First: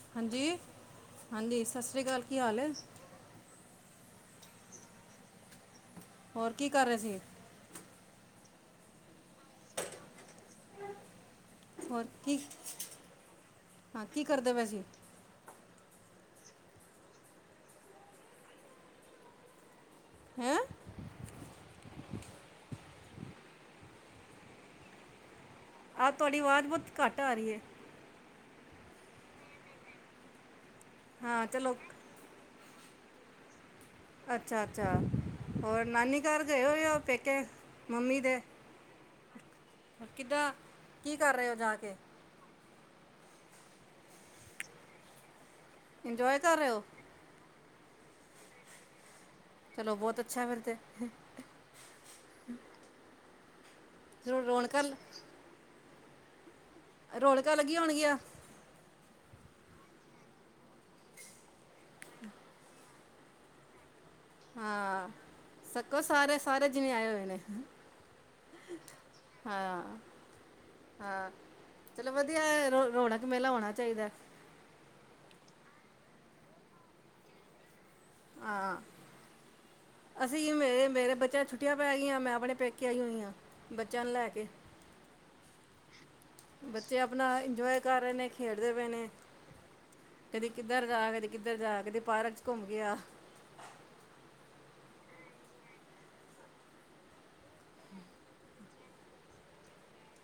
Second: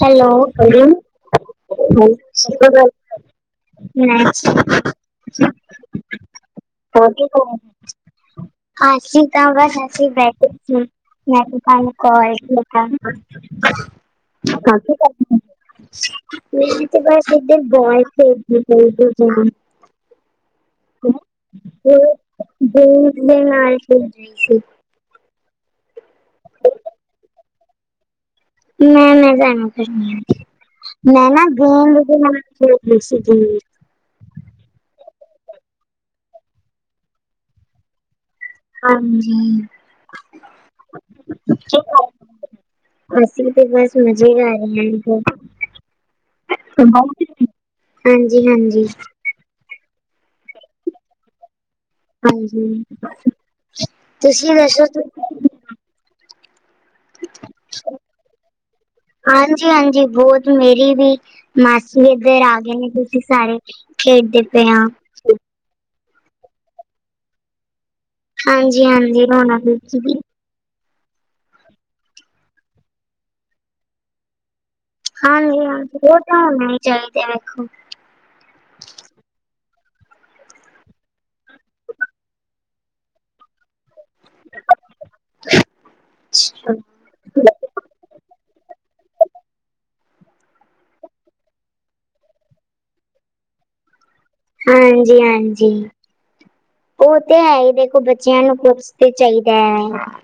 Hello ਹਾਂਜੀ [unintelligible] ਹਾਂਜੀ ਸਤਿ ਸ੍ਰੀ ਅਕਾਲ ਕੀ ਹਾਲ ਹੈ ਹੋਰ ਕੀ ਕਰ ਰਹੇ ਸੀ ਅਸੀਂ ਤਾਂ ਬੱਸ ਅਸੀਂ ਬੈਠੇ ਸੀ। [inaudible] ਹੋਰ ਕੀ ਹਾਂ ਕੀ ਕਰਦੇ ਪਏ ਸੀ ਮੇਰੀ ਤੇ ਬਸ ਐਦਰ [inaudible] ਹੈਂ [inaudible] ਆਹ ਤੁਆਡੀ ਆਵਾਜ਼ ਬਹੁਤ ਘੱਟ ਆ ਰਈ ਐ। ਮੈਂ ਨੀ ਜਾਣਾ ਫੇਰ, ਮੈਂ ਨਾ ਹਾਂ ਚਲੋ ਗੇਦ- [unintelligible] ਅੱਛਾ-ਅੱਛਾ ਹੋਰ ਨਾਨੀ ਘਰ ਗਏ ਹੋਏ। ਓ ਪੇਕੇ ਮੰਮੀ ਦੇ ਹਾਂਜੀ। ਕਿੱਦਾਂ, ਕੀ ਕਰ ਰਏ ਓ ਜਾ ਕੇ? ਅਸੀਂ ਤੇ ਬੱਸ ਮਜ਼ੇ ਕਰ ਰਏ ਇੰਜੋਏ ਕਰ ਐ। ਰਹੇ ਹੋ ਹਾਂਜੀ-ਹਾਂਜੀ। ਚਲੋ ਬਹੁਤ ਅੱਛਾ ਫੇਰ ਤੇ ਹਾਂਜੀ ਜ਼ਰੂਰ ਤੁਸੀਂ ਰੌਣਕਾਂ ਦੱਸੋ ਰੌਣਕਾਂ ਲੱਗੀਆਂ ਹੋਣਗੀਆਂ। ਹਾਂਜੀ-ਹਾਂਜੀ ਬਹੁਤ ਮੇਰੀ ਵੀ ਮਾਸੀ ਏਧਰ ਆ ਗਏ ਨੇ। ਤੁਸੀ ਸਾਰੇ ਖੇਡ ਹਾਂ ਛਕੋ ਸਾਰੇ-ਸਾਰੇ ਜਿਵੇ ਆਏ ਹੋਏ ਨੇ ਹਾਂਜੀ-ਹਾਂਜੀ ਰੌਣਕ ਹਾਂ ਚ। ਹਾਂ। ਚਲੋ ਵਧੀਆ ਰ ਰੌਣਕ ਮੇਲਾ ਹੋਣਾ ਚਾਈਦਾ। ਹਾਂਜੀ। ਹਾਂ ਉਹ ਤਾਂ ਹੋਣੇ ਚਾਈਦੇ ਦੇਖੋ। ਹਾਂ। ਅਸੀਂ ਮੇਰੇ ਮੇਰੇ ਬੱਚਿਆਂ ਨੂੰ ਛੁੱਟੀਆਂ ਪੈ ਗਈਆਂ। ਮੈਂ ਆਪਣੇ ਪੇਕੇ ਆਈ ਹੋਈ ਆ। ਬੱਚਿਆਂ ਨੂੰ ਲੈ ਕੇ। ਬੱਚੇ ਆਪਣਾ ਇੰਨਜੋਏ ਕਰ ਰਏ ਨੇ ਖੇਡਦੇ ਪਏ ਨੇ ਕਦੀ ਕਿੱਧਰ ਜਾ ਕਦੀ ਕਿੱਧਰ ਜਾ ਕਦੀ ਪਾਰਕ ਚ ਘੁੰਮ ਕੇ ਆ ਹਾਂਜੀ-ਹਾਂਜੀ। ਓ ਤੇ ਹੈ ਹੀ ਦੇਖੋ, ਬੱਚਿਆਂ ਨੂੰ ਕੁਝ ਤੇ ਚਾਈਦਾ ਐ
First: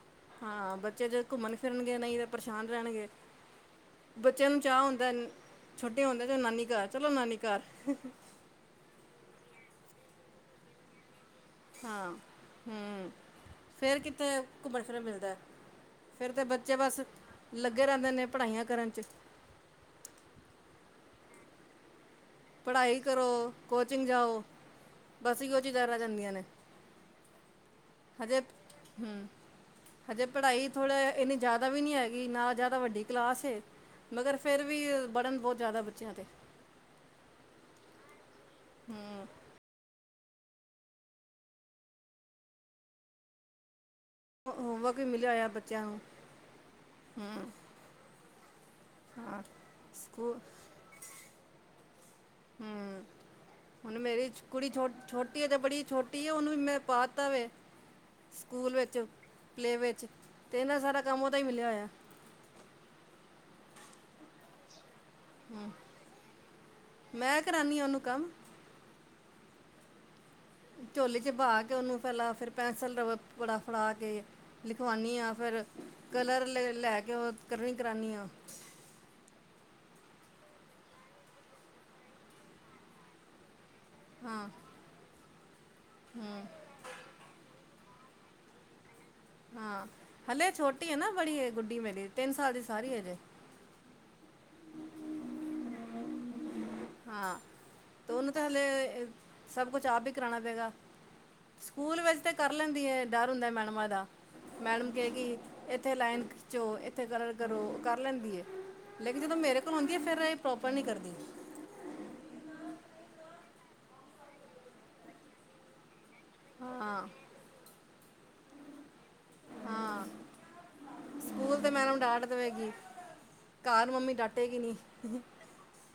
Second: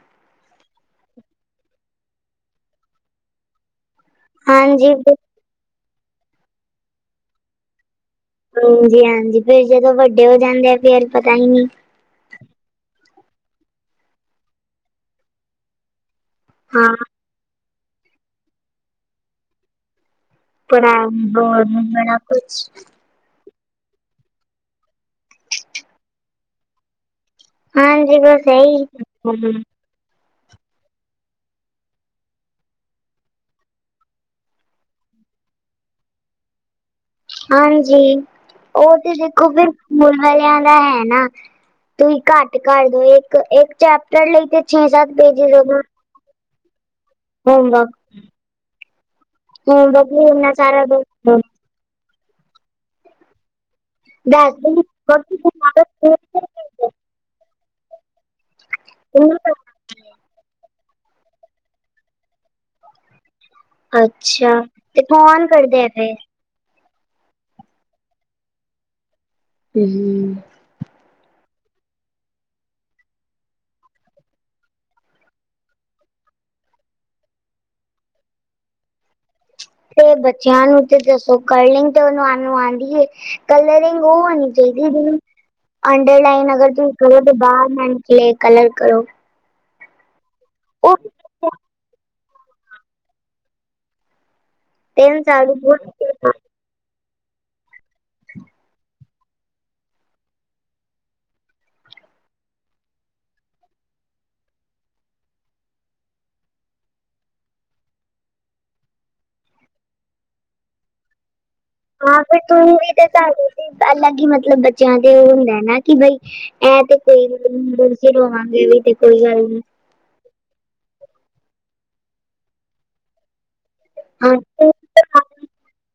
ਹਾਂ, ਬੱਚੇ ਜੇ ਘੁੰਮਣ ਫਿਰਨਗੇ ਨਈ ਤੇ ਪਰੇਸ਼ਾਨ ਰਹਿਣਗੇ। ਬੱਚਿਆਂ ਨੂੰ ਚਾਅ ਹਾਂਜੀ ਹੁੰਦਾ। ਛੋਟੇ ਹੁੰਦੇ ਚਲੋ ਨਾਨੀ ਘਰ-ਚਲੋ ਨਾਨੀ ਘਰ। ਹਾਂਜੀ-ਹਾਂਜੀ ਫੇਰ ਜਦੋ ਵੱਡੇ ਹੋ ਜਾਦੇ ਆ ਫੇਰ ਪਤਾ ਈ ਨੀ। ਹਾਂ, ਹੂੰ ਫੇਰ ਕਿੱਥੇ ਘੁੰਮਣ ਫਿਰਨ ਮਿਲਦਾ। ਫੇਰ ਤਾਂ ਬੱਚੇ ਹਾਂ ਬੱਸ ਲੱਗੇ ਰਹਿੰਦੇ ਨੇ, ਪੜ੍ਹਾਈਆਂ ਕਰਨ ਚ [unintelligible] ਪੜਾਈ ਕਰੋ ਕੋਚਿੰਗ ਜਾਓ। ਬਸ ਇਹੋ ਚੀਜ਼ਾਂ ਰਹਿ ਜਾਂਦੀਆਂ ਨੇ। ਹਾਂਜੀ ਹਜੇ ਬਸ ਹੂੰ ਇਹੀ ਹਜੇ ਪੜ੍ਹਾਈ ਥੋੜ੍ਹਾ ਏਨੀ ਜ਼ਿਆਦਾ ਵੀ ਨੀ ਹੈਗੀ, ਨਾ ਜਿਆਦਾ ਵੱਡੀ ਕਲਾਸ ਏ ਮਗਰ ਫਿਰ ਵੀ ਬੜ੍ਹਨ ਬਹੁਤ ਜ਼ਿਆਦਾ ਬੱਚਿਆਂ 'ਤੇ ਹਾਂਜੀ ੳ ਤੇ ਹੂੰ ਦੇਖੋ ਫੇਰ ਮੁੱਲ ਵਾਲਿਆਂ ਦਾ ਹੈ ਨਾ, ਤੁਸੀਂ ਘੱਟ ਕਰਦੋ ਏਕ-ਏਕ ਚੈਪਟਰ ਲਈ ਤੇ ਛੇ ਹੋਮਵਰਕ ਵੀ ਸੱਤ ਮਿਲਿਆ ਹੋਇਆ ਪੇਜਿਸ ਹੋਨਾ ਬੱਚਿਆਂ ਨੂੰ ਹੂੰ ਹਾਂ ਹੋਮਵਰਕ-ਹੋਮਵਰਕ ਵੀ ਸਕੂਲ ਇੰਨਾ ਸਾਰਾ ਦੇ ਦੀਤਾ। ਹੂੰ - ਹੁਣ ਮੇਰੀ ਦੱਸ ਕੁੜੀ ਦਿਨ ਛੋਟੀ ਏ ਤੇ ਬੜੀ ਛੋਟੀ ਏ ਉਨੂੰ ਵੀ ਮੈ ਪਾਤਾ ਵੇ ਸਕੂਲ ਵੇਚ, ਪਲੇ ਵੇਚ ਤੇ ਏਨਾਂ ਸਾਰਾ ਕੰਮ ਓਦਾ ਈ ਮਿਲਿਆ ਹੋਇਆ। ਅੱਛਾ। ਤੇ ਕੋਨ ਹਮ, ਕਰਦੇ ਨੇ। ਮੈਂ ਕਰਾਨੀ ਆ ੳਨੂੰ ਕਮ ਹੂੰ ਝੋਲੀ ਚ ਪਾ ਕੇ ਉਨੂੰ ਪੈਲਾਂ ਫੇਰ ਪੈਂਸਿਲ, ਰਬੜ ਫੜਾ ਕੇ ਲਿਖਵਾਨੀ ਆਂ ਫੇਰ ਕਲਰ ਲੇ ਲੈ ਕੇ ੳ ਕਲਰਿੰਗ ਕਰਾਨੀ ਆ। ਤੇ ਬੱਚਿਆਂ ਨੂੰ ਤੇ ਦੱਸੋ ਕਰਲੀਂਗ ਤੇ ਓਨਾਨੂੰ ਆਂਦੀ ਐ ਕਲਰਿੰਗ ਓ ਹਾਂ ਹੋਨੀ ਚਾਇ ਦੀ, ਅੰਡਰਲਾਈਨ ਅਗਰ ਤੁਸੀ ਕਰੋ ਤੇ ਬਾਹਰ ਨਾ ਨਿਕਲੇ ਕਲਰ ਕਰੋ। ਹਾਂ। ਹਲੇ ਛੋਟੀ ਏ ਉਹ ਨਾ ਬੜੀ ਗੁੱਡੀ ਮੇਰੀ ਤਿੰਨ ਸਾਲ ਦੀ ਸਾਰੀ ਹਜੇ। [inaudible] ਤੀਨ ਸਾਲ ਦੀ ਬੋਤ [unintelligible] ਹਾਂ, ਤੋ ਓਨੂੰ ਤੇ ਹਲੇ ਸਭ ਕੁਛ ਆਪ ਵੀ ਕਰਾਨਾ ਪਏਗਾ। ਸਕੂਲ ਵੇਚ ਤੇ ਕਰ ਲੈਂਦੀ ਏ, ਡਰ ਹੁੰਦਾ ਮੈਡਮਾਂ ਦਾ। ਮੈਡਮ ਕਏ ਗੀ ਏਥੇ ਲਾਈਨ ਖਿੱਚੋ, ਏਥੇ ਕਲਰ ਕਰੋ, ਕਰ ਲੈਂਦੀ ਏ। ਲੇਕਿਨ ਜਦੋ ਮੇਰੇ ਕੋਲ ਹੂੰਦੀ ਏ, ਫੇਰ ਏ ਪ੍ਰੋਪਰ ਨੀ ਕਰਦੀ। ਹਾਂ ਫੇਰ ਤੂੰ ਵੀ ਤੇ ਤੁਡੇ ਅਲੱਗ ਈ ਮਤਲਬ ਬੱਚਿਆਂ ਤੇ ਹੁੰਦਾ ਏ ਨਾ ਕਿ ਬਈ। ਐ ਤੇ ਹਾਂ ਕੋਈ ਗੱਲ ਨੀ ਅਸੀ ਰੋਵਾਂਗੇ ਵੀ ਤੇ ਕੋਈ ਗੱਲ ਨੀ। ਹਾਂ ਸਕੂਲ ਤੇ ਮੈਡਮ ਡਾਟ ਦਵੇਗੀ, ਘਾਰ ਮੰਮੀ ਹਾਂ ਡਾਟੇਗੀ ਨੀ।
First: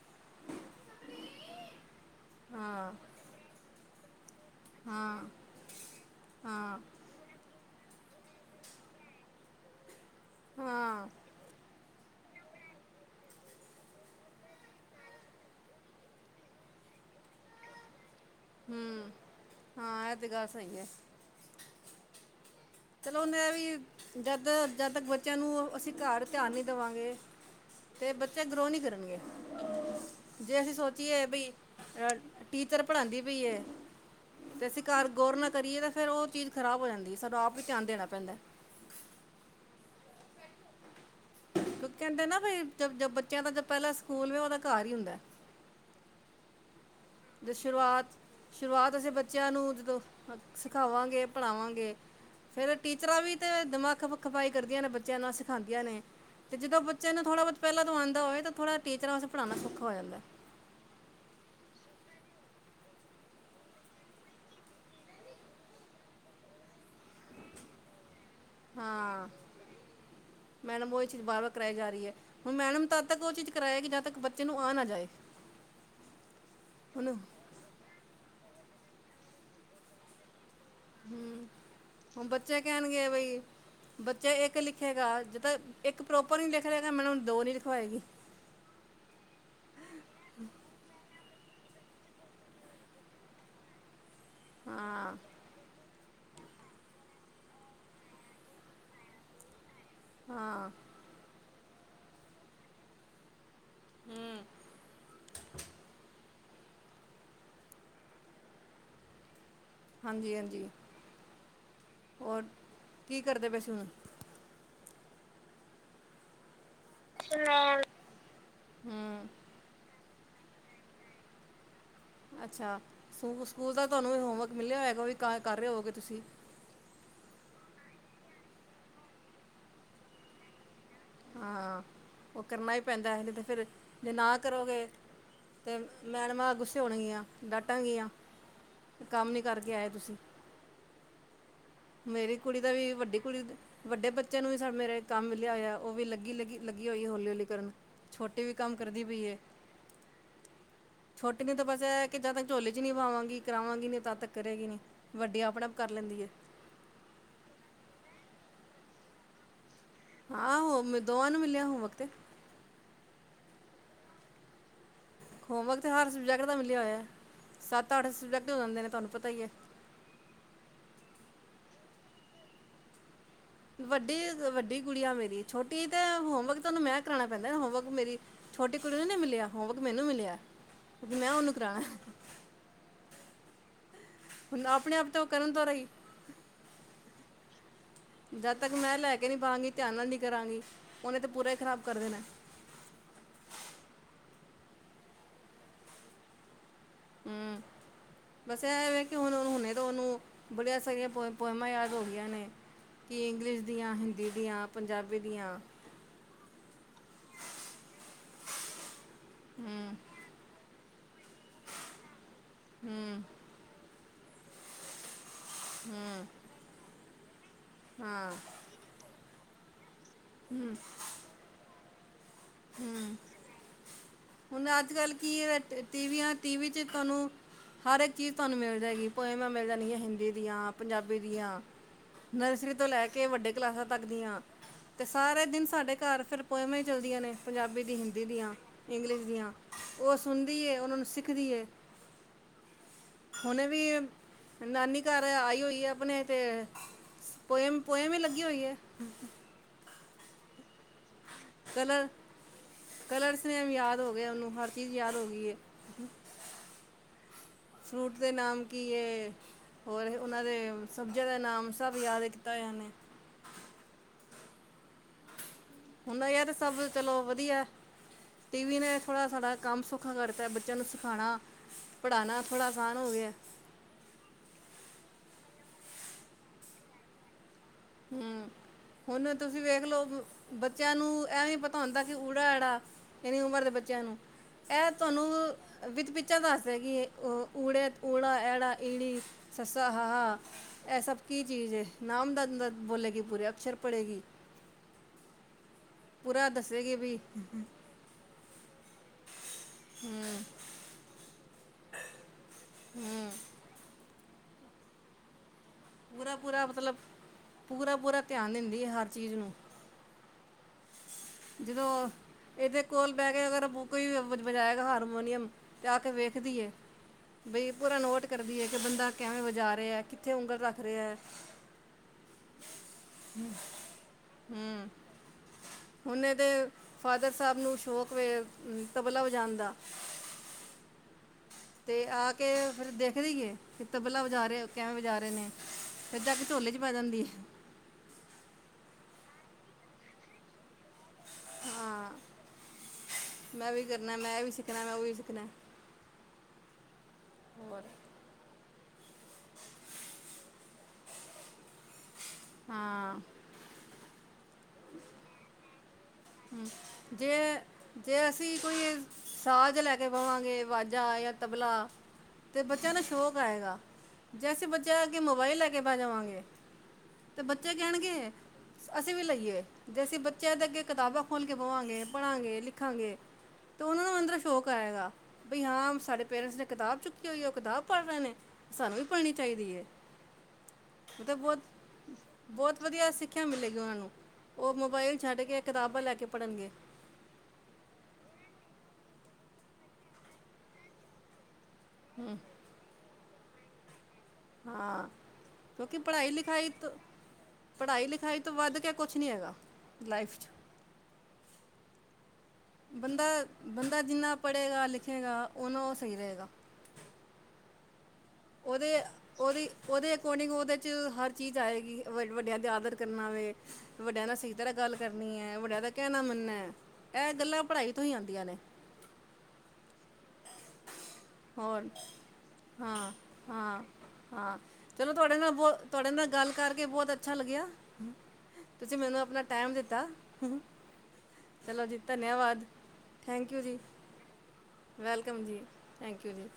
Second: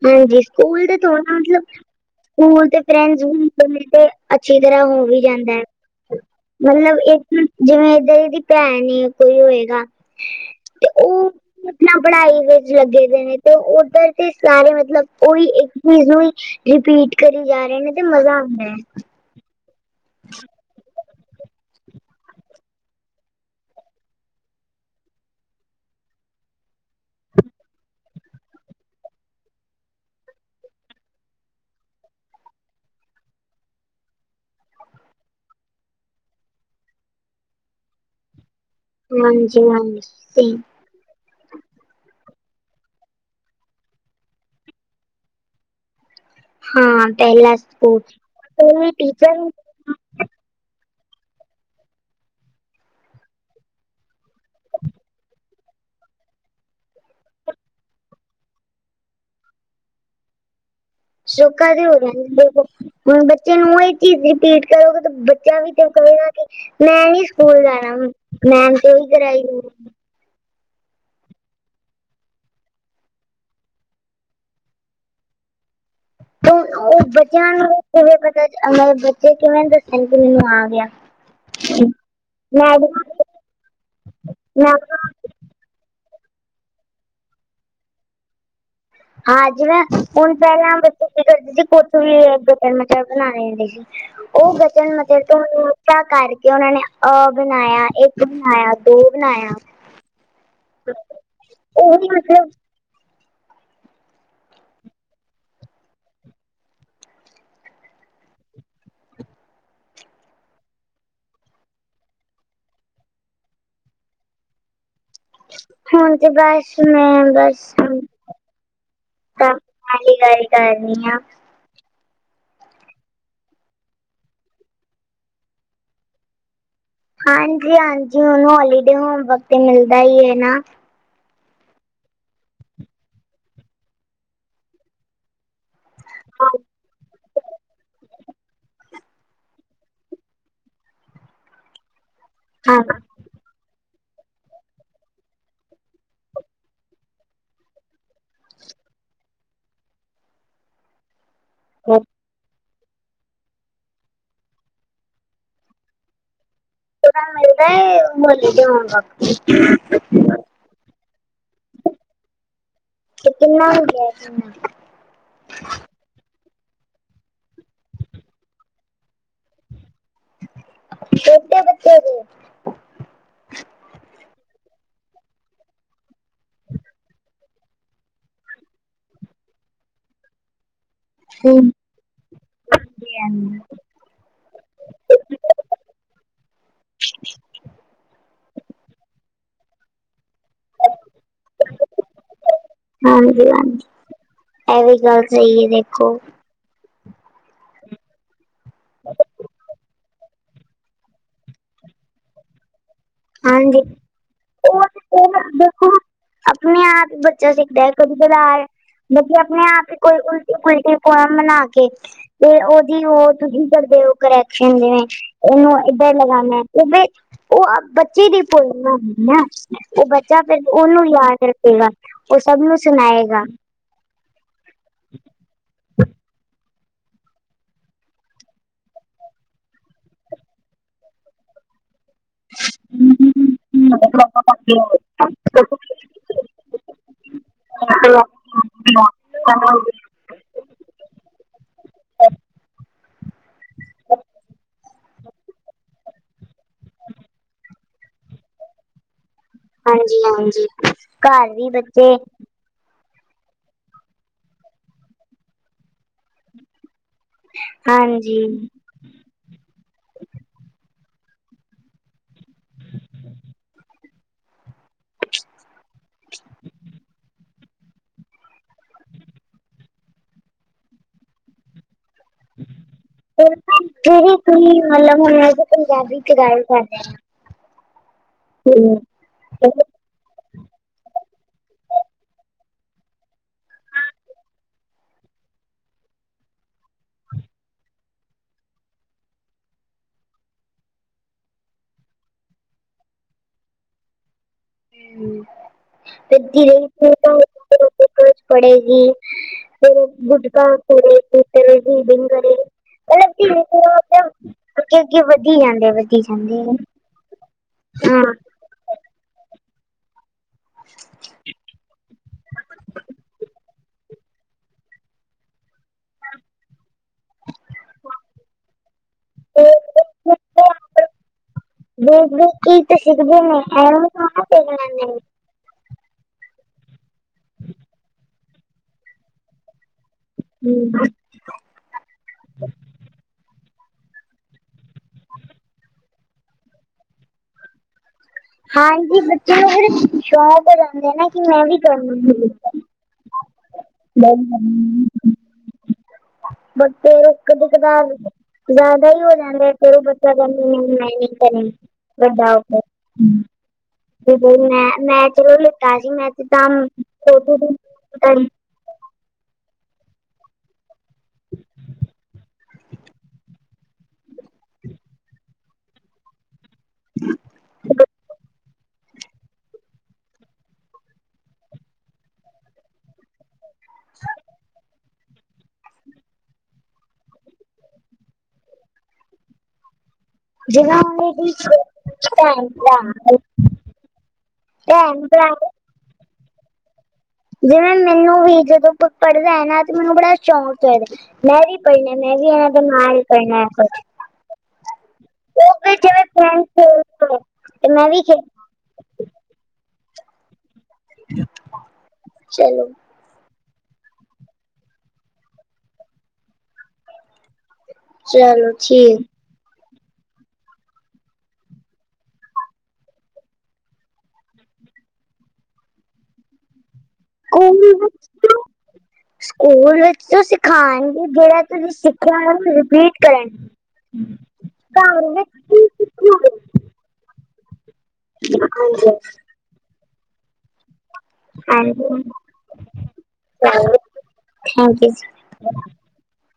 ਹਾਂਜੀ। ਸਕੂਲ ਤੇ ਥੋੜੀ ਨਾ ਮਤਲਬ ਸਕੂਲ ਦੇ ਹਾਂ ਫਰੈਂਡ ਵੀ ਮਿਲਦੇ ਅੱਛੀ ਤਰ੍ਹਾਂ ਹੋ ਵੀ ਹਾਂ ਜਾਂਦੈ। ਹਾਂ ਮਤਲਬ ਏ ਜਿਵੇਂ ਏਧਰ ਏਦੀ ਭੈਣ, ਕੋਈ ਹੋਏਗਾ। ਹਾਂ। ਆਪਨਾ ਪੜਾਈ ਵਿੱਚ ਲੱਗੇ ਦੇ ਨੇ ਤੇ ਓਧਰ ਤੇ ਸਾਰੇ ਮਤਲਬ ਓਈ ਇੱਕ ਚੀਜ਼ ਨੂੰ ਈ ਰਿਪੀਟ ਕਰੀ ਜਾ ਰਹੇ ਨੇ ਤੇ ਮਜ਼ਾ ਆਂਦਾ ਐ। ਹੂੰ ਹਾਂ ਐ ਤੇ ਗੱਲ ਸਹੀ ਏ। ਚਲੋ ਉਨ ਏਵੀ ਜਦ-ਜਦ ਤੱਕ ਬੱਚਿਆਂ ਨੂੰ ਅਸੀਂ ਘਰ ਧਿਆਨ ਨੀ ਦਵਾਂਗੇ ਫੇਰ ਬੱਚਾ ਗਰੋ ਨਹੀ ਕਰਨਗੇ। ਜੇ ਅਸੀਂ ਸੋਚੀਏ ਬਈ, ਅ ਟੀਚਰ ਪੜ੍ਹਾਦੀ ਪਈ ਏ ਤੇ ਅਸੀਂ ਘਰ ਗੋਰ ਨਾ ਕਰੀਏ ਤਾਂ ਫੇਰ ਉਹ ਚੀਜ਼ ਖ਼ਰਾਬ ਹੋ ਜਾਂਦੀ, ਸਾਨੂੰ ਆਪ ਈ ਧਿਆਨ ਦੇਨਾ ਪੈਂਦਾ। ਹਾਂਜੀ-ਹਾਂਜੀ ਸੇਮ। ਲੋਕ ਕੈਂਦੇ ਨਾ ਵੀ ਜ ਜ ਬੱਚਿਆਂ ਦਾ ਜੋ ਪੈਲਾਂ ਸਕੂਲ ਵੀ ਉਦਾ ਘਾਰ ਈ ਹੁੰਦੈ। ਹਾਂ ਜੇ ਪੈਲਾ ਸਕੂਲ। ੳਵੀ ਟੀਚਰ ਵੀ ਕੂਝਦੋ ਸਿਖਾਵਾਂਗੇ, ਪੜ੍ਹਾਵਾਂਗੇ ਫੇਰ ਟੀਚਰਾਂ ਵੀ ਤੇ ਦਿਮਾਕ ਖਪ ਖਪਾਈ ਕਰਦੀਆਂ ਨੇ, ਬੱਚਿਆਂ ਨਾਲ ਸਿਖਾਦੀਆਂ ਨੇ। ਤੇ ਜਦੋ ਬੱਚ ਨੂੰ ਥੋੜ੍ਹਾ ਬਹੁਤ ਪੈਲਾ ਤੋ ਆਦਾ ਹੋਏ, ਤਾਂ ਥੋੜ੍ਹਾ ਟੀਚਰਾਂ ਵਾਸਤੇ ਪੜ੍ਹਾਨਾ ਸੋਖਾ ਹੋ ਜਾਂਦੈ। [unintelligible] ਹੁਣ ਬੱਚੇ ਨੂੰ ਇਹ ਚੀਜ਼ ਰਿਪੀਟ ਕਰੋਗੇ ਤੇ ਬੱਚਾ ਵੀ ਤੇ ਕਰੇਗਾ ਨੀ। ਮੈਂ ਨੀ ਸਕੂਲ ਜਾਨਾ ਹੁਨ, ਮੈਮ ਤੇ ੳਈ ਹਾਂ ਕਰਾਏ ਗੀ। ਮੈਡਮ ੳਈ ਚੀਜ ਬਾਰ- ਬਾਰ ਕਰਾਈ ਜਾ ਰਹੀ ਏ। ਹੁਣ ਮੈਡਮ ਤਦ ਤੱਕ ੳਹ ਚੀਜ ਕਰਾਏਗੀ ਜਦ ਤੱਕ ਬੱਚੇ ਨੂੰ ਆ ਨਾ ਜਾਏ। [inaudible] ੳਹ ੳਹ ਹੁਣ ਬੱਚਿਆਂ ਨੂੰ ਕਿਵੇਂ ਪਤਾ ਮਤਲਬ ਬੱਚੇ ਕਿਵੇਂ ਦੱਸਣ ਕਿ ਮੈਨੂੰ ਆ ਗਿਆ। ਹੂੰ ਹੁਣ ਬੱਚੇ ਮੈਂ ਕਹਨਗੇ ਬਈ, ਬੱਚਾ ਇੱਕ ਮੈਂ ਲਿਖੇਗਾ ਜਿਦਾ ਇੱਕ ਪ੍ਰੋਪਰ ਨਹੀਂ ਲਿਖ ਰਿਹਾ ਨਾ। ਮੈਨੂੰ ਹੁਣ ਦੋ ਨਹੀਂ ਲਿਖਵਾਏਗੀ। ਹਾਂਜੀ, ਜਿਵੇ ਹੁਣ ਪਹਿਲਾਂ ਬੱਚੇ ਕੀ ਕਰਦੇ ਸੀ, ਕੁਥੋਂ ਵੀ ਗਟਰ ਮਟਰ ਬਣਾਣੇ ਹੁੰਦੇ ਸੀ। ਉਹ ਬਚਨ ਹਾਂ ਮਬ ਤੋਂ [unintelligible] ਇਧਾ ਕਰਕੇ ਉਹਨਾਂ ਨੇ ਅ ਬਣਾਇਆ, ਇਕ ਬਣਾਇਆ, ਦੋ ਬਣਾਇਆ। ਹਾਂ ਓਹ ਵੀ ਹਜੇ [inaudible] ਹੂੰ ਹਾਂਜੀ-ਹਾਂਜੀ, ਹੋਰ ਕੀ ਕਰਦੇ ਪਏ ਸੀ ਹੁਨ? ਹੁਣ ਤੇ ਬੱਸ, ਮੈਂ ਬੱਸ ਹੂੰ ਸ ਹੀ ਗੱਲ ਕਰਨੀ ਆ। [inaudible] [unintelligible] ਅੱਛਾ, ਸਕੂ ਸਕੂਲ ਦਾ ਤੁਹਾਨੂੰ ਵੀ ਹੋਮਵਰਕ ਮਿਲਿਆ ਹੋਏਗਾ, ਓਵੀ ਕਰ ਰਹੇ ਹੋਗੇ, ਤੁਸੀਂ। ਹਾਂਜੀ-ਹਾਂਜੀ, ਹੁਣ ਹੋਲੀਡੇ ਹੋਮ ਵਕ ਤੇ ਮਿਲਦਾ ਹੀ ਏ ਨਾ। ਹਾਂ ਉਹ ਕਰਨਾ ਹੀ ਪੈਂਦਾ ਹੈ, ਨਈ ਤੇ ਫਿਰ ਜੇ ਨਾ ਕਰੋਗੇ ਤੇ ਮੈਡਮਾਂ ਗੁੱਸੇ ਹੋਨਗੀਆਂ ਡਾਟਨ ਗੀਆਂ। ਕੰਮ ਨੀ ਕਰਕੇ ਆਏ ਤੁਸੀਂ ਮੇਰੀ ਕੁੜੀ ਦਾ ਹਾਂ ਵੀ ਵੱਡੀ ਕੁੜੀ ਵੱਡੇ ਬੱਚੇ ਨੂੰ ਵੀ ਮੇਰੇ, ਕੰਮ ਮਿਲਿਆ ਹੋਇਆ। ਉਹ ਵੀ ਲੱਗੀ-ਲੱਗੀ, ਲੱਗੀ ਹੋਈ ਹੌਲੀ, ਹੌਲੀ ਕਰਨ ਛੋਟੀ ਵੀ ਕੰਮ ਕਰਦੀ ਪਈ ਹੈ ਛੋਟੀ ਨੂੰ ਤਾਂ ਬਸ ਇਹ ਹੈ ਕਿ ਜਦ ਝੋਲੀ ਚ ਨੀ ਬਾਵਾਂਗੀ, ਕਰਾਵਾਂਗੀ ਨੀ ਤਾਂ ਤੱਕਰ ਕਰੋਗੀ ਨੀ ਵੱਡੀ ਆਪਣੇ ਆਪ ਕਰ ਲੈਂਦੀ ਏ। [unintelligible] ਆਹੋ, ਮ ਦੋਵਾਂ ਨੂੰ ਮਿਲਿਆ ਹੋਮ ਵਰਕ ਤੇ ਤੇ ਕਿੰਨਾ ਹੋ ਗਿਐ ਹੋਮਵਰਕ ਤੇ ਹਰ ਸਬਜੈਕਟ ਦਾ ਮਿਲਿਆ ਹੋਇਐ, ਸੱਤ- ਅੱਠ ਸਬਜੈਕਟ ਹੋ ਜਾਂਦੇ ਨੇ, ਤੁਹਾਨੂੰ ਪਤਾ ਹੀ ਏ। ਕਿ ਬੱਚੇ ਦੇ, [inaudible] ਵੱਡੀ ਵੱਡੀ ਗੁੜੀਆ ਮੇਰੀ, ਛੋਟੀ ਤੇ ਹੋਮਵਰਕ ਤੇ ਓਨੂੰ ਮੈਂ ਕਰਾਣਾ ਪੈਂਦਾ, ਹੋਮਵਰਕ ਮੇਰੀ ਛੋਟੇ ਕੁੜੀ ਨੂੰ ਨੀ ਮਿਲਿਆ, ਹੋਮਵਰਕ ਮੈਨੂੰ ਮਿਲਿਐ ਕਿਉਂਕਿ ਮੈਂ ਓਹਨੂੰ ਕਰਾਣੈ। [inaudible] ਹੁਨ ਆਪਣੇ ਆਪ ਤੇ ਉਹ ਕਰਨ ਤੋਂ ਰਹੀ। [unintelligible] ਜਦ ਤੱਕ ਮੈਂ ਲੈ ਕੇ ਨਹੀਂ ਬਾਹਂਗੀ ਧਿਆਨ ਨਾਲ ਨਹੀਂ ਕਰਾਂਗੀ, ਉਹਨੇ ਤੇ ਪੂਰਾ ਹੀ ਖ਼ਰਾਬ ਕਰ ਦੇਣਾ ਹਾਂਜੀ-ਹਾਂਜੀ, ਇਹ ਵੀ ਗੱਲ ਸਹੀ ਏ, ਦੇਖੋ। ਹੂੰ ਬਸ ਇਹਵੇਂ ਕਿ ਹੁਣ ਹੁਣੇ ਤੋੰ ਉਹਨੂੰ ਬੜੀਆਂ ਸਾਰੀਆਂ ਪੋਇ ਪੋਇਮਾਂ ਯਾਦ ਹੋ ਗਈਆਂ ਨੇ ਕਿ ਇੰਗਲਿਸ਼ ਹਾਂਜੀ ਦੀਆਂ, ਹਿੰਦੀ ਦੀਆਂ, ਪੰਜਾਬੀ ਦੀਆਂ ਆਪਨੇ ਆਪ ਈ ਬੱਚਾ ਸਿੱਖਦੈ ਕਦੀ ਕਦਾਰ, ਬੱਚੇ ਆਪਨੇ ਆਪ ਇ ਹੂੰ ਕੋਈ ਉਲਟੀ ਪੁਲਟੀ ਪੋਯਮ ਬਣਾ ਕੇ ਤੇ ਓਹਦੀ ਹੂੰ ਓਹ ਤੁਸੀਂ ਕਰਦੇ ਹੋ ਕਰੈਕਸ਼ਨ, ਜਿਵੇਂ ਓਹਨੂੰ ਏਧਰ ਹੂੰ ਲਗਾਨੈ ਕੇ ਭੀ ਓ ਬੱਚੇ ਹਾਂ ਦੀ ਪੋਯਮ ਹੈ ਨਾ, ਓ ਬੱਚੇ ਜਾਂ ਫਿਰ ਓਹਨੂੰ ਯਾਦ ਰੱਖੇਗਾ ਓਹ ਸਭ ਨੂੰ ਸੁਨਾਏਗਾ ਹੁਣ ਅੱਜ ਕੱਲ੍ਹ ਕੀ ਹੈ, ਟੀਵੀਆਂ ਟੀਵ ਚ ਤੁਹਾਨੂੰ ਹਰ ਇੱਕ ਚੀਜ਼ ਤੁਹਾਨੂੰ ਮਿਲ ਜਾਏਗੀ--ਪੋਇਮਾਂ ਮਿਲ ਜਾਨਗੀਆਂ, ਹਿੰਦੀ ਦੀਆਂ, ਪੰਜਾਬੀ ਦੀਆਂ ਨਰਸਰੀ ਤੋਂ ਲੈ ਕੇ ਵੱਡੇ ਕਲਾਸਾਂ ਤੱਕ ਦੀਆਂ ਤੇ ਸਾਰੇ ਦਿਨ ਸਾਡੇ ਘਰ ਫਿਰ ਪੋਇਮਾਂ ਹੀ ਚੱਲਦੀਆਂ ਨੇ ਪੰਜਾਬੀ ਦੀ, ਹਿੰਦੀ ਦੀਆਂ ਇੰਗਲਿਸ਼ ਦੀਆਂ ਓਹ ਸੁਨਦੀ ਏ, ਓਹਨਾ ਨੂੰ ਸਿੱਖਦੀ ਏ ਹੁਨੇ ਵੀ ਨਾਨੀ ਦੇ ਘਰ ਆਈ ਹੋਈ ਏ ਆਪਨੇ ਤੇ, ਪੋਯਮ ਪੋਯਮ ਹੀ ਲੱਗੀ ਹੋਈ ਏ ਹਾਂਜੀ- ਹਾਂਜੀ, ਘਰ ਵੀ ਕਲਰ ਬੱਚੇ ਕਲਰਸ ਨੇਮ ਯਾਦ ਹੋ ਗਏ ਓਹਨੂੰ, ਹਰ ਚੀਜ਼ ਯਾਦ ਹੋ ਗਈ ਏ। ਫਰੂਟ ਦੇ ਹਾਂਜੀ ਨਾਮ ਕੀ- ਤੇ ਹੋਰ ਉਹਨਾਂ ਦੇ, ਸਬਜ਼ਿਆਂ ਦੇ ਨਾਮ, ਸਭ ਯਾਦ ਕੀਤਾ ਹੋਇਆ ਓਨੇ [unintelligible] ਹੁਣ ਯਾਰ ਸਭ ਚਲੋ ਵਧੀਆ ਟੀ ਵੀ ਨੇ ਥੋੜ੍ਹਾ ਸਾਡਾ ਕੰਮ ਸੌਖਾ ਕਰਤਾ ਬੱਚਿਆਂ ਨੂੰ ਸਿਖਾਉਣਾ ਪੜ੍ਹਾਉਣਾ ਥੋੜ੍ਹਾ ਆਸਾਨ ਹੋ ਗਿਆ। ਫਰੇ ਤੁਸੀਂ ਮੱਲ ਮਨਿਆਜ ਪੰਜਾਬੀ ਚ ਗਾਏਗਾ। ਹਮ ਹੁਨ ਤੁਸੀ ਫਿਰ ਵੇਖ ਲਓ। ਬੱਚਿਆਂ ਨੂੰ ਇਹ ਨੀ ਪਤਾ ਹੁੰਦਾ ਕਿ ਉੜਾ ਆੜਾ ਇੰਨੀ ਉਮਰ ਦੇ ਬੱਚਿਆਂ ਨੂੰ ਇਹ ਤੁਹਾਨੂੰ ਵਿਦ ਪਿਕਚਰ ਦਸਦੇਗੀ ਕਿ ਉੜਾ ਐੜਾ ਈੜੀ। ਸ ਹ ਇਹ ਸਭ ਕੀ ਚੀਜ ਏ ਨਾਮ ਦ ਬੋਲੇਗੀ ਪੁਰੇ ਅਕਸ਼ਰ ਪੜੇਗੀ। [unintelligible] ਪੂਰਾ ਕਜ਼ ਦੱਸੇਗੀ ਵੀ ਪੜੇਗੀ ਤੇ ਫੇਰ ਗੁਟਕਾ ਪੜੇਗੀ। ਪਹਿਲੇ ਰੀਡਿੰਗ ਕਰੇ ਮਤਲਬ ਧੀਰੇ ਧੀਰੇ ਅੱਗੇ ਅੱਗੇ ਵਧੀ ਜਾਂਦੇ ਬਚ ਪੂਰਾ ਪੂਰਾ ਮਤਲਬ ਪੂਰਾ ਪੂਰਾ ਧਿਆਨ ਦਿੰਦੀ ਏ ਹਰ ਚੀਜ਼ ਨੂੰ। ਜਦੋਂ ਇਹਦੇ ਕੋਲ ਬਹਿ ਗ ਅਗਰਰਾ ਕੋਈ ਵਜਾਏਗਾ ਹਾਰਮੋਨੀਅਮ ਤੇ ਆ ਕੇ ਵੇਖਦੀਏ। ਬਈ ਪੂਰਾ ਨੋਟ ਕਰਦੀ ਏ। ਕਿ ਬੰਦਾ ਕੈਵੇ ਤੇ ਵਜਾ ਰਿਹਾ ਹੈ ਕਿੱਥੇ ਉਂਗਲ ਰੱਖ ਰਿਹਾ ਹੈ। ਦੇਖ ਦੇਖ ਕੇ ਈ ਤੇ ਸਿੱਖਦੇ ਨੇ ਐਖ ਹੁਨ ਏਹਦੇ ਫਾਦਰ ਸਾਹਿਬ ਨੂੰ ਸ਼ੌਕ ਵੇ ਤਬਲਾ ਵਜਾਨ ਦਾ। ਹਮ। ਤੇ ਆ ਕੇ ਫਿਰ ਦੇਖ ਦੇਈਏ ਕਿ ਤਬਲਾ ਵਜਾਰੇ ਕੈਵੇਂ ਵਜਾ ਰਹੇ ਨੇ। ਫਿਰ ਜਾ ਕੇ ਝੋਲੀ ਚ ਬੈ ਜਾਂਦੀ ਏ। ਹਾਂਜੀ ਬੱਚੇ ਨੂੰ ਫਿਰ ਸ਼ੌਕ ਹੋ ਜਾਂਦੈ ਨਾ। ਹਾਂ ਮੈਂ ਵੀ ਕਰਨਾ ਮੈਂ ਵੀ ਸਿੱਖਣਾ ਮੈਂ ਉਹ ਵੀ ਸਿੱਖਣਾ [unintelligible] ਬੱਚੇ ਕਦੇ ਹੋਰ ਕਦਾਰ ਜ਼ਿਆਦਾ ਹੀ ਹੋ ਜੈਂਦੇ ਫੇਰ ਉਹ ਬੱਚਾ ਕਰਨੀ ਕਰਨ ਬਦਾ ਹਾਂ। ਮੈਂ ਮੈਂ ਤਾਜ਼ੀ ਮੈਂਚ ਤਾਂਮ ਜੇ ਖਟ ਦ ਜੇ ਅਸੀਂ ਕੋਈ ਸਾਜ ਲੈ ਕੇ ਬਵਾਂਗੇ ਵਾਜਾਂ ਯਾਂ ਤਬਲਾ। ਤੇ ਬੱਚਿਆਂ ਨੂੰ ਸ਼ੌਕ ਆਏਗਾ। ਜੇ ਅਸੀਂ ਬੱਚੇਆ ਦੇ ਅਗੇ ਮੋਬਾਈਲ ਲੈ ਕੇ ਬੈ ਜਾਵਾਂਗੇ ਤੇ ਬੱਚੇ ਕਹਿਣਗੇ ਅਸੀਂ ਵੀ ਲਈਏ ਜੇ ਅਸੀਂ ਬੱਚਿਆਂ ਦੇ ਅੱਗੇ ਕਿਤਾਬਾਂ ਖੋਲ੍ਹ ਕੇ ਪੜਾਂਗੇ ਲਿਖਾਂਗੇ। ਤਾਂ ਉਹਨਾਂ ਨੂੰ ਅੰਦਰ ਦਾ ਸ਼ੌਕ ਆਏ ਗਾ ਬਈ ਹਾਂ ਸਾਡੇ ਪੇਰੈਂਟਸ ਨੇ ਕਿਤਾਬ ਚੁੱਕੀ ਹੋਈ ਉਹ ਕਿਤਾਬ ਪੜ੍ਹ ਰਹੇ ਨੇ। ਸਾਨੂੰ ਵੀ ਪੜਨੀ ਚਾਹੀਦੀ ਐ। ਜਿਵੇਂ ਮ ਉਹਨੇ ਤਾਂ ਦੀ ਬਹੁਤ ਭੈਣ ਬਹੁਤ ਵਧੀਆ ਭਰਾ ਸਿੱਖਿਆ ਮਿਲੇਗੀ ਉਹਨਾਂ ਨੂੰ। ਉਹ ਮੋਬਾਇਲ ਭੈਣ ਛੱਡ ਭਰਾ ਕੇ ਕਿਤਾਬਾਂ ਲੈ ਕੇ ਪੜ੍ਹਨਗੇ। ਜਿਵੇਂ ਮੈਨੂੰ ਵੀ ਜਦੋਂ ਕੋਈ ਪੜਦਾ ਏ ਨਾ ਤੇ ਮੈਨੂੰ ਬੜਾ ਸ਼ੌਕ ਮੈਂਰੀ ਪ ਮੈਂਰੀ ਤੇ ਮ ਵੀ ਪ ਹਾਂ ਕਿਉਂਕਿ ਪੜ੍ਹਾਈ ਫਰੈਂਡ ਲਿਖਾਈ ਤੋਂ ਖੇਡਦੇ ਹੈ, ਤੇ ਪੜ੍ਹਾਈ ਮੈਂ ਵੀ ਲਿਖਾਈ ਖੇਡ ਤੋਂ ਵੱਧ ਕੇ ਕੁਛ ਨਹੀ ਹੈਗਾ ਲਾਈਫ ਚ। ਚਲ ਬੰਦਾ ਬੰਦਾ ਜਿੰਨਾ ਪੜ੍ਹੇਗਾ ਲਿਖੇਗਾ ਓਨਾ ਉਹ ਸਹੀ ਰਹੇਗਾ। ਚਲੋ ਉਹਦੇ ਠੀਕ ਓਹਦੀ ਓਹਦੇ ਅਕੋਰਡਿੰਗ ਓਹਦੇ ਚ ਹਰ ਚੀਜ਼ ਆਏਗੀ ਵ ਵੱਡਿਆਂ ਦਾ ਆਦਰ ਕਰਨਾ ਵੇ। ਵੱਡਿਆਂ ਨਾਲ ਸਹੀ ਤਰਹਾ ਗੱਲ ਕਰਨੀ ਐ ਵੱਡਿਆਂ ਦਾ ਕਹਿਨਾਂ ਮੰਨਨਾ ਏ। ਉਹ ਵੀ ਸਕੂਲ ਵਿੱਚ ਤ ਸਿਖਾਉਣਗੇ ਜਿਹੜਾ ਹੋਰ ਤੁਸੀ ਸਿੱਖਿਆ ਹਾਂ ਰਿਪੀਟ ਕਰ ਹਾਂ ਹਾਂ ਚਲੋ ਤੁਹਾਡੇ ਵਿੱਚ ਨਾਲ ਬੋ ਕੀ ਤੁਹਾਡੇ ਨਾਲ ਗੱਲ ਸਿੱਖੋਗੇ ਕਰ ਕੇ ਬਹੁਤ ਅੱਛਾ ਲੱਗਿਆ ਤੁਸੀ ਹਾਂਜੀ ਮੈਨੂੰ ਆਪਨਾ ਟਾਈਮ ਦਿੱਤਾ। ਚਲੋ ਜੀ ਹਾਂਜੀ ਧੰਨਿਆਵਾਦ ਥੈਂਕ ਯੂ ਜੀ ਥੈਂਕ ਯੂ ਵੈਲਕਮ ਜੀ। ਥੈਂਕ ਯੂ ਜੀ।